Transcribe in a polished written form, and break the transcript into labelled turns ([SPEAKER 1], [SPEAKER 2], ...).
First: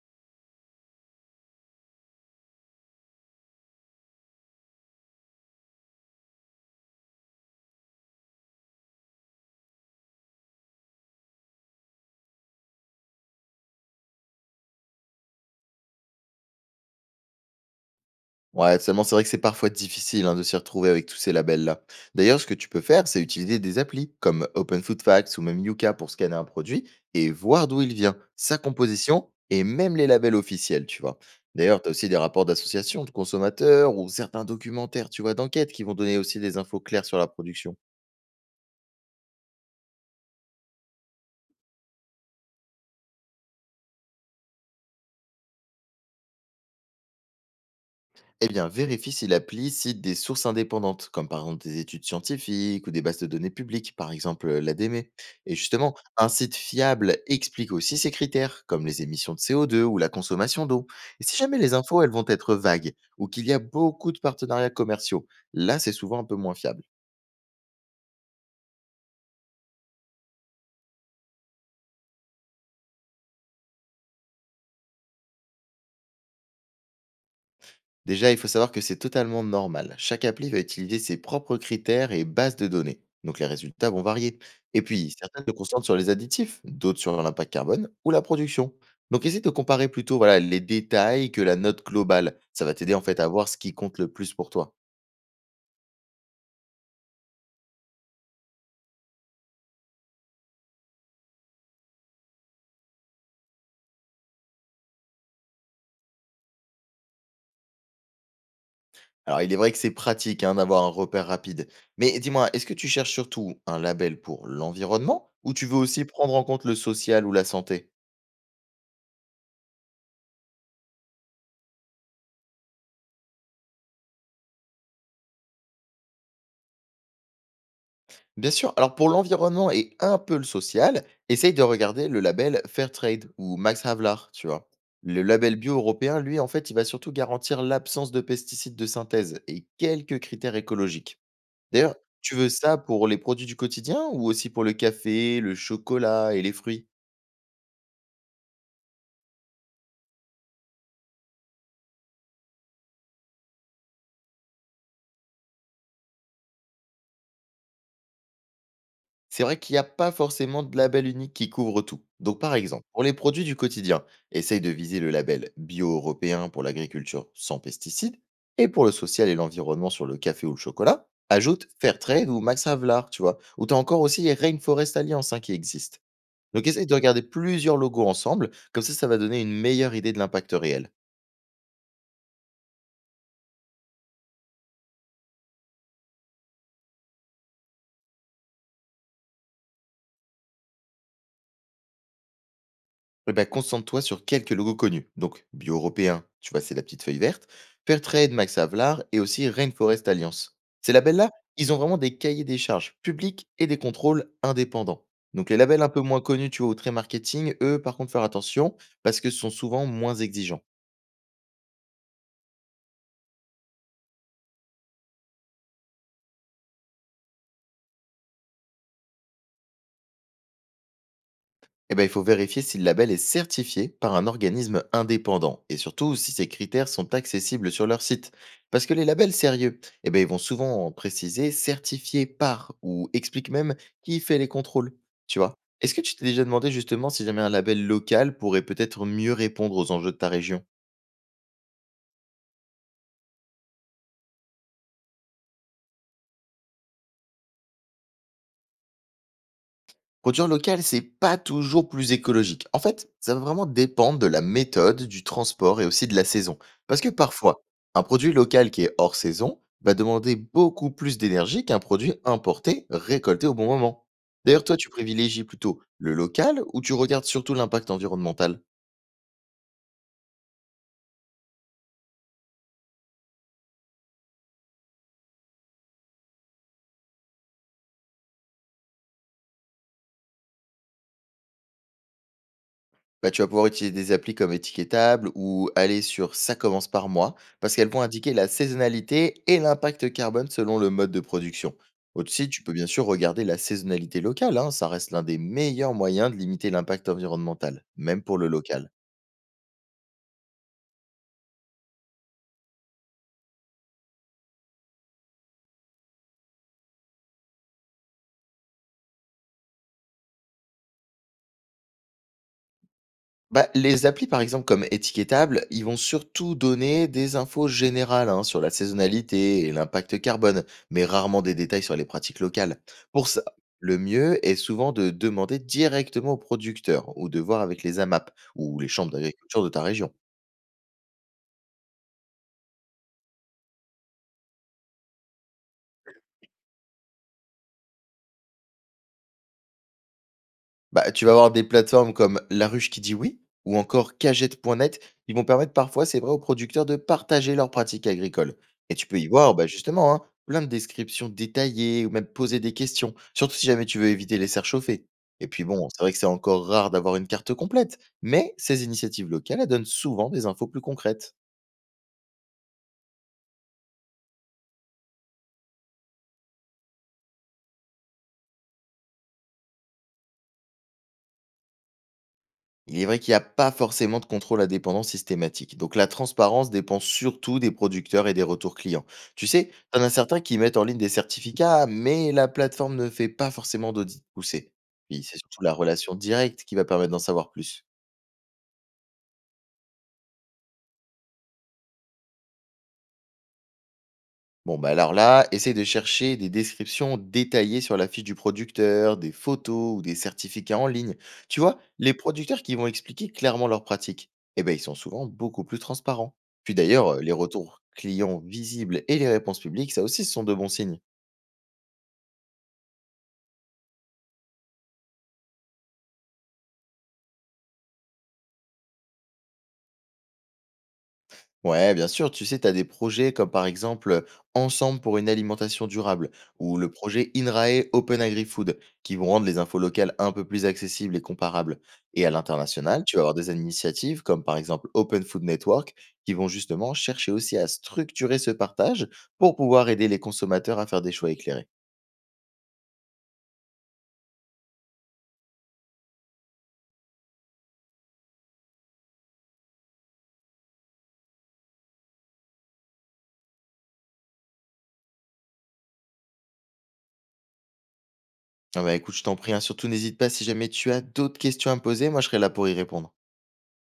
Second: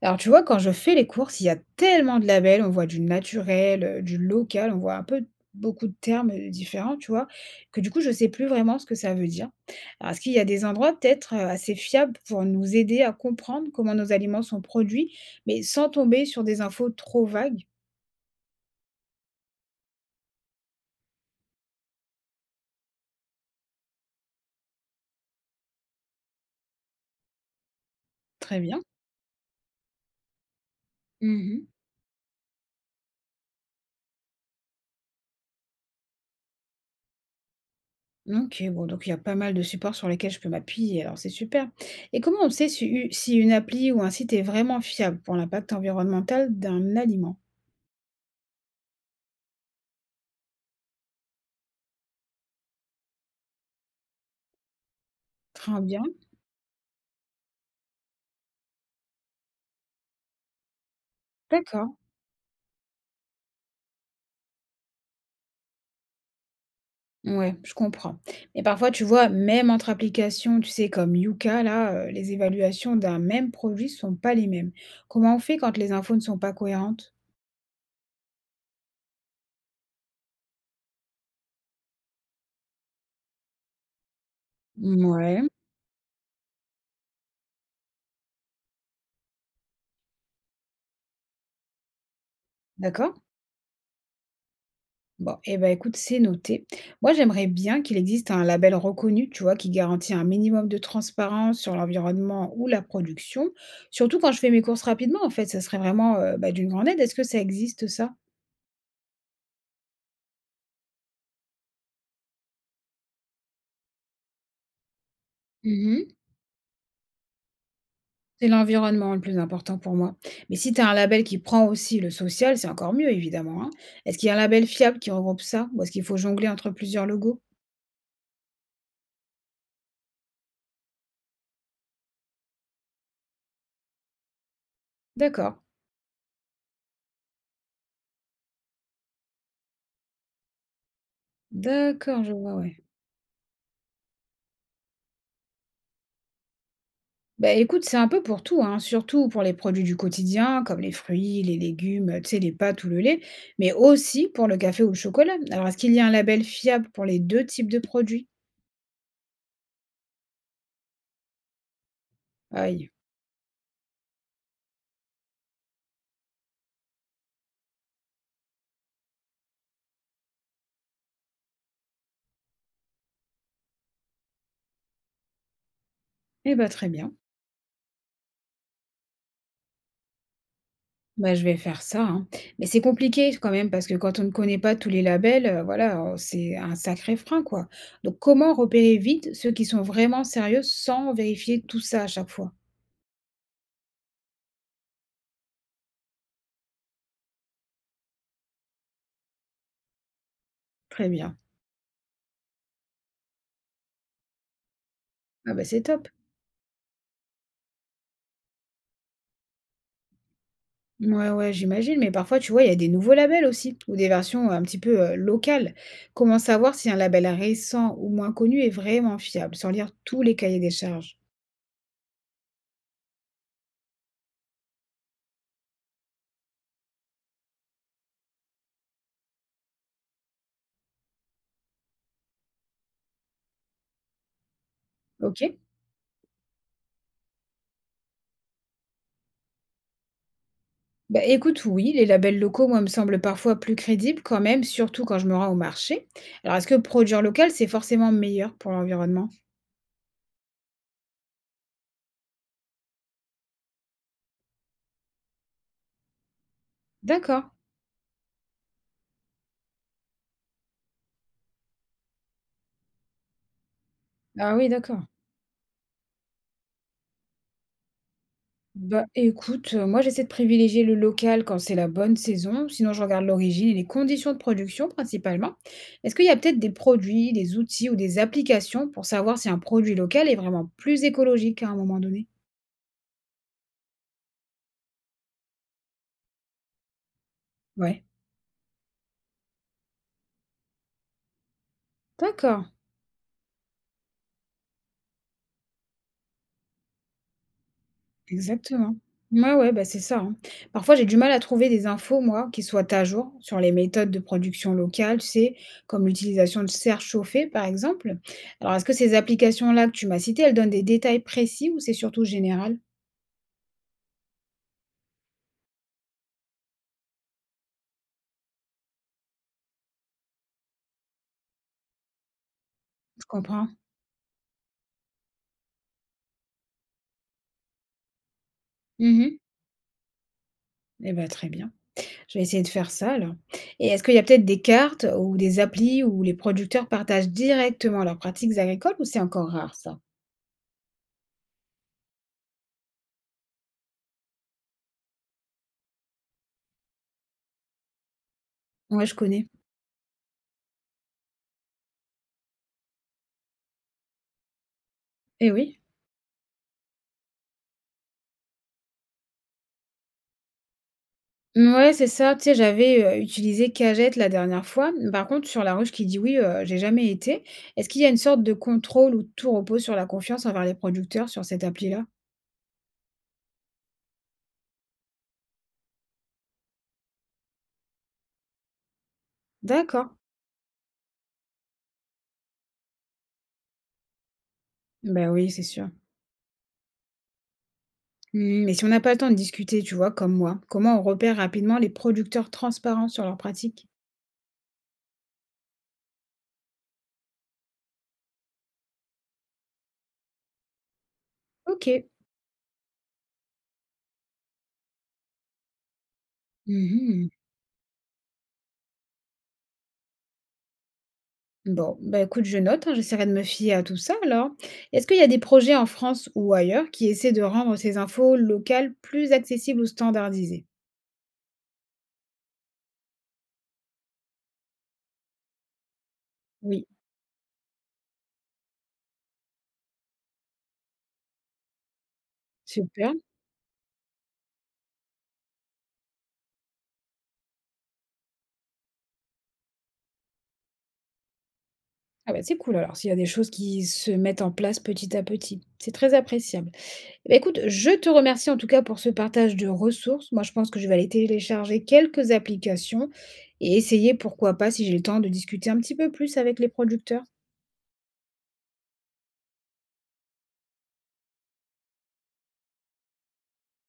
[SPEAKER 1] Alors, tu vois, quand je fais les courses, il y a tellement de labels. On voit du naturel, du local, on voit un peu beaucoup de termes différents, tu vois, que du coup, je sais plus vraiment ce que ça veut dire. Alors, est-ce qu'il y a des endroits peut-être assez fiables pour nous aider à comprendre comment nos aliments sont produits, mais sans tomber sur des infos trop vagues?
[SPEAKER 2] Ouais, seulement c'est vrai que c'est parfois difficile hein, de s'y retrouver avec tous ces labels-là. D'ailleurs, ce que tu peux faire, c'est utiliser des applis comme Open Food Facts ou même Yuka pour scanner un produit et voir d'où il vient, sa
[SPEAKER 1] Très bien.
[SPEAKER 2] composition et même les labels officiels, tu vois.
[SPEAKER 1] Mhm.
[SPEAKER 2] D'ailleurs, tu as aussi des rapports d'associations de consommateurs ou certains documentaires, tu vois, d'enquête qui vont donner aussi des infos claires sur la production.
[SPEAKER 1] Ok, bon, donc il y a pas mal de supports sur lesquels je peux m'appuyer, alors c'est super. Et comment on sait si, si une appli ou un site est vraiment fiable pour l'impact environnemental d'un aliment?
[SPEAKER 2] Eh bien, vérifie si l'appli cite des sources indépendantes, comme par exemple des études scientifiques ou des bases de données publiques, par exemple l'ADME. Et
[SPEAKER 1] Très
[SPEAKER 2] justement,
[SPEAKER 1] bien.
[SPEAKER 2] un site fiable explique aussi ses critères, comme les émissions de CO2 ou la consommation d'eau. Et si jamais les
[SPEAKER 1] D'accord.
[SPEAKER 2] infos, elles vont être vagues ou qu'il y a beaucoup de partenariats commerciaux, là, c'est souvent un peu moins fiable.
[SPEAKER 1] Ouais, je comprends. Mais parfois, tu vois, même entre applications, tu sais, comme Yuka, là, les évaluations d'un même produit sont pas les mêmes. Comment on fait quand les infos ne sont pas cohérentes?
[SPEAKER 2] Déjà, il faut savoir que c'est totalement normal. Chaque appli va utiliser ses propres critères et bases de données. Donc les résultats vont varier. Et puis, certaines
[SPEAKER 1] Ouais.
[SPEAKER 2] se concentrent sur les additifs, d'autres sur l'impact carbone ou la production. Donc essaie de comparer plutôt voilà, les détails que la note globale. Ça va t'aider en
[SPEAKER 1] D'accord?
[SPEAKER 2] fait à voir ce qui compte le plus pour toi.
[SPEAKER 1] Bon, eh ben écoute, c'est noté. Moi, j'aimerais bien qu'il existe un label reconnu, tu vois, qui garantit un minimum de transparence sur l'environnement ou la production. Surtout quand je fais mes courses rapidement, en fait, ça serait vraiment bah, d'une grande aide. Est-ce que ça existe, ça?
[SPEAKER 2] Alors il est vrai que c'est pratique hein, d'avoir un repère rapide. Mais dis-moi, est-ce que tu cherches surtout un label pour l'environnement ou tu veux aussi
[SPEAKER 1] Mhm.
[SPEAKER 2] prendre en compte le social ou la santé?
[SPEAKER 1] C'est l'environnement le plus important pour moi. Mais si tu as un label qui prend aussi le social, c'est encore mieux évidemment, hein. Est-ce qu'il y a un label fiable qui regroupe ça? Ou est-ce qu'il faut jongler entre plusieurs logos?
[SPEAKER 2] Bien sûr, alors pour l'environnement et un peu le social, essaye de regarder le label Fairtrade ou Max Havelaar, tu vois. Le
[SPEAKER 1] D'accord.
[SPEAKER 2] label bio européen, lui, en fait, il va surtout garantir l'absence de pesticides de synthèse et quelques critères écologiques. D'ailleurs,
[SPEAKER 1] D'accord, je
[SPEAKER 2] tu veux
[SPEAKER 1] vois,
[SPEAKER 2] ça
[SPEAKER 1] ouais.
[SPEAKER 2] pour les produits du quotidien ou aussi pour le café, le chocolat et les fruits?
[SPEAKER 1] Bah écoute, c'est un peu pour tout, hein, surtout pour les produits du quotidien, comme les fruits, les légumes, tu sais, les pâtes ou le lait, mais aussi pour le café ou le chocolat. Alors, est-ce qu'il y a un label fiable pour les deux types de produits?
[SPEAKER 2] C'est vrai qu'il n'y a pas forcément de label unique qui couvre tout. Donc par exemple,
[SPEAKER 1] Aïe.
[SPEAKER 2] pour les produits du quotidien, essaye de viser le label bio-européen pour l'agriculture sans pesticides, et pour le social et l'environnement sur le café ou le chocolat, ajoute Fairtrade ou Max Havelaar, tu vois, ou t'as encore aussi les Rainforest Alliance hein, qui existent.
[SPEAKER 1] Eh
[SPEAKER 2] Donc
[SPEAKER 1] bah
[SPEAKER 2] essaye
[SPEAKER 1] très
[SPEAKER 2] de
[SPEAKER 1] bien.
[SPEAKER 2] regarder plusieurs logos ensemble, comme ça ça va donner une meilleure idée de l'impact réel.
[SPEAKER 1] Bah, je vais faire ça, hein. Mais c'est compliqué quand même parce que quand on ne connaît pas tous les labels, voilà, c'est un sacré frein, quoi. Donc comment repérer vite ceux qui sont vraiment sérieux sans vérifier tout ça à chaque fois?
[SPEAKER 2] Eh ben, concentre-toi sur quelques logos connus. Donc, Bio Européen, tu vois, c'est la petite feuille verte. Fairtrade, Max Havelaar et aussi Rainforest Alliance. Ces
[SPEAKER 1] Très
[SPEAKER 2] labels-là,
[SPEAKER 1] bien.
[SPEAKER 2] ils ont vraiment des cahiers des charges publics et des contrôles indépendants. Donc,
[SPEAKER 1] Ah
[SPEAKER 2] les
[SPEAKER 1] bah,
[SPEAKER 2] labels
[SPEAKER 1] c'est
[SPEAKER 2] un peu
[SPEAKER 1] top.
[SPEAKER 2] moins connus, tu vois, au trait marketing, eux, par contre, faire attention parce que sont souvent moins exigeants.
[SPEAKER 1] Ouais, ouais, j'imagine, mais parfois, tu vois, il y a des nouveaux labels aussi ou des versions un petit peu, locales. Comment savoir si un label récent ou moins connu est vraiment fiable sans lire tous les cahiers des charges?
[SPEAKER 2] Eh ben, il faut vérifier si le label est certifié par un organisme indépendant et surtout si ces critères sont accessibles sur leur site. Parce que les labels sérieux, eh ben, ils vont souvent en préciser certifié par ou expliquent même qui fait les contrôles. Tu vois.
[SPEAKER 1] OK?
[SPEAKER 2] Est-ce que tu t'es déjà demandé justement si jamais un label local pourrait peut-être mieux répondre aux enjeux de ta région?
[SPEAKER 1] Bah, écoute, oui, les labels locaux, moi, me semblent parfois plus crédibles quand même, surtout quand je me rends au marché. Alors, est-ce que produire local, c'est forcément meilleur pour l'environnement?
[SPEAKER 2] Produire local, c'est pas toujours plus écologique. En fait, ça va vraiment dépendre de la méthode, du transport et aussi de la saison. Parce que
[SPEAKER 1] D'accord.
[SPEAKER 2] parfois, un produit local qui est hors saison va demander beaucoup plus d'énergie qu'un produit importé récolté au bon moment.
[SPEAKER 1] Ah
[SPEAKER 2] D'ailleurs,
[SPEAKER 1] oui,
[SPEAKER 2] toi, tu
[SPEAKER 1] d'accord.
[SPEAKER 2] privilégies plutôt le local ou tu regardes surtout l'impact environnemental?
[SPEAKER 1] Bah écoute, moi j'essaie de privilégier le local quand c'est la bonne saison, sinon je regarde l'origine et les conditions de production principalement. Est-ce qu'il y a peut-être des produits, des outils ou des applications pour savoir si un produit local est vraiment plus écologique à un moment donné?
[SPEAKER 2] Bah, tu vas pouvoir utiliser des applis comme Étiquetable ou aller sur Ça commence par moi, parce qu'elles vont
[SPEAKER 1] Ouais.
[SPEAKER 2] indiquer la saisonnalité et l'impact carbone selon le mode de production. Aussi, tu
[SPEAKER 1] D'accord.
[SPEAKER 2] peux bien sûr regarder la saisonnalité locale, hein, ça reste l'un des meilleurs moyens de limiter l'impact environnemental, même pour le local.
[SPEAKER 1] Exactement. Ouais, ouais, bah, c'est ça, hein. Parfois, j'ai du mal à trouver des infos, moi, qui soient à jour sur les méthodes de production locale, tu sais, comme l'utilisation de serres chauffées, par exemple. Alors, est-ce que ces applications-là que tu m'as citées, elles donnent des détails précis ou c'est surtout général?
[SPEAKER 2] Bah, les applis, par exemple, comme Étiquetable, ils vont surtout donner des infos générales hein, sur la saisonnalité et l'impact carbone, mais rarement des détails sur les pratiques locales.
[SPEAKER 1] Je
[SPEAKER 2] Pour ça,
[SPEAKER 1] comprends.
[SPEAKER 2] le mieux est souvent de demander directement aux producteurs ou de voir avec les AMAP ou les chambres
[SPEAKER 1] Mhm.
[SPEAKER 2] d'agriculture de ta région.
[SPEAKER 1] Eh ben, très bien. Je vais essayer de faire ça, alors. Et est-ce qu'il y a peut-être des cartes ou des applis où les producteurs partagent directement leurs pratiques agricoles ou c'est encore rare, ça?
[SPEAKER 2] Bah, tu vas avoir des plateformes comme La Ruche qui dit oui ou encore Cagette.net qui vont permettre parfois, c'est vrai, aux producteurs de partager leurs pratiques agricoles. Et tu
[SPEAKER 1] Ouais, je
[SPEAKER 2] peux y
[SPEAKER 1] connais.
[SPEAKER 2] voir, bah, justement, hein, plein de descriptions détaillées ou même poser des questions, surtout si jamais tu veux éviter les serres chauffées. Et
[SPEAKER 1] Eh
[SPEAKER 2] puis
[SPEAKER 1] oui.
[SPEAKER 2] bon, c'est vrai que c'est encore rare d'avoir une carte complète, mais ces initiatives locales, elles donnent souvent des infos plus concrètes.
[SPEAKER 1] Ouais, c'est ça, tu sais, j'avais utilisé Cagette la dernière fois. Par contre, sur La Ruche qui dit «oui», j'ai jamais été. Est-ce qu'il y a une sorte de contrôle où tout repose sur la confiance envers les producteurs sur cette appli-là?
[SPEAKER 2] Il est vrai qu'il n'y a pas forcément de contrôle à dépendance systématique. Donc la transparence dépend surtout des producteurs et des retours clients. Tu sais, t'en as
[SPEAKER 1] D'accord.
[SPEAKER 2] certains qui mettent en ligne des certificats, mais la plateforme ne fait pas forcément d'audit poussé. Puis
[SPEAKER 1] Ben
[SPEAKER 2] c'est
[SPEAKER 1] oui,
[SPEAKER 2] surtout
[SPEAKER 1] c'est
[SPEAKER 2] la
[SPEAKER 1] sûr.
[SPEAKER 2] relation directe qui va permettre d'en savoir plus.
[SPEAKER 1] Mmh, mais si on n'a pas le temps de discuter, tu vois, comme moi, comment on repère rapidement les producteurs transparents sur leurs pratiques?
[SPEAKER 2] Bon, bah alors là, essaye de chercher des descriptions détaillées sur la fiche du producteur, des photos ou des certificats en ligne. Tu vois,
[SPEAKER 1] OK.
[SPEAKER 2] les producteurs qui vont expliquer clairement leurs pratiques, eh ben, ils sont souvent beaucoup plus transparents. Puis d'ailleurs,
[SPEAKER 1] Mmh.
[SPEAKER 2] les retours clients visibles et les réponses publiques, ça aussi, ce sont de bons signes.
[SPEAKER 1] Bon, bah écoute, je note, hein, j'essaierai de me fier à tout ça alors. Est-ce qu'il y a des projets en France ou ailleurs qui essaient de rendre ces infos locales plus accessibles ou standardisées?
[SPEAKER 2] Ouais, bien sûr, tu sais, tu as des projets comme par exemple Ensemble pour une alimentation durable ou
[SPEAKER 1] Oui.
[SPEAKER 2] le projet INRAE Open Agri Food qui vont rendre les infos locales un peu plus accessibles et comparables. Et à l'international,
[SPEAKER 1] Super.
[SPEAKER 2] tu vas avoir des initiatives comme par exemple Open Food Network qui vont justement chercher aussi à structurer ce partage pour pouvoir aider les consommateurs à faire des choix éclairés.
[SPEAKER 1] Ah bah, c'est cool alors, s'il y a des choses qui se mettent en place petit à petit. C'est très appréciable. Eh ben, écoute, je te remercie en tout cas pour ce partage de ressources. Moi, je pense que je vais aller télécharger quelques applications et essayer, pourquoi pas, si j'ai le temps, de discuter un petit peu plus avec les producteurs.
[SPEAKER 2] Ah bah écoute, je t'en prie, hein, surtout n'hésite pas si jamais tu as d'autres questions à me poser, moi je serai là pour y répondre.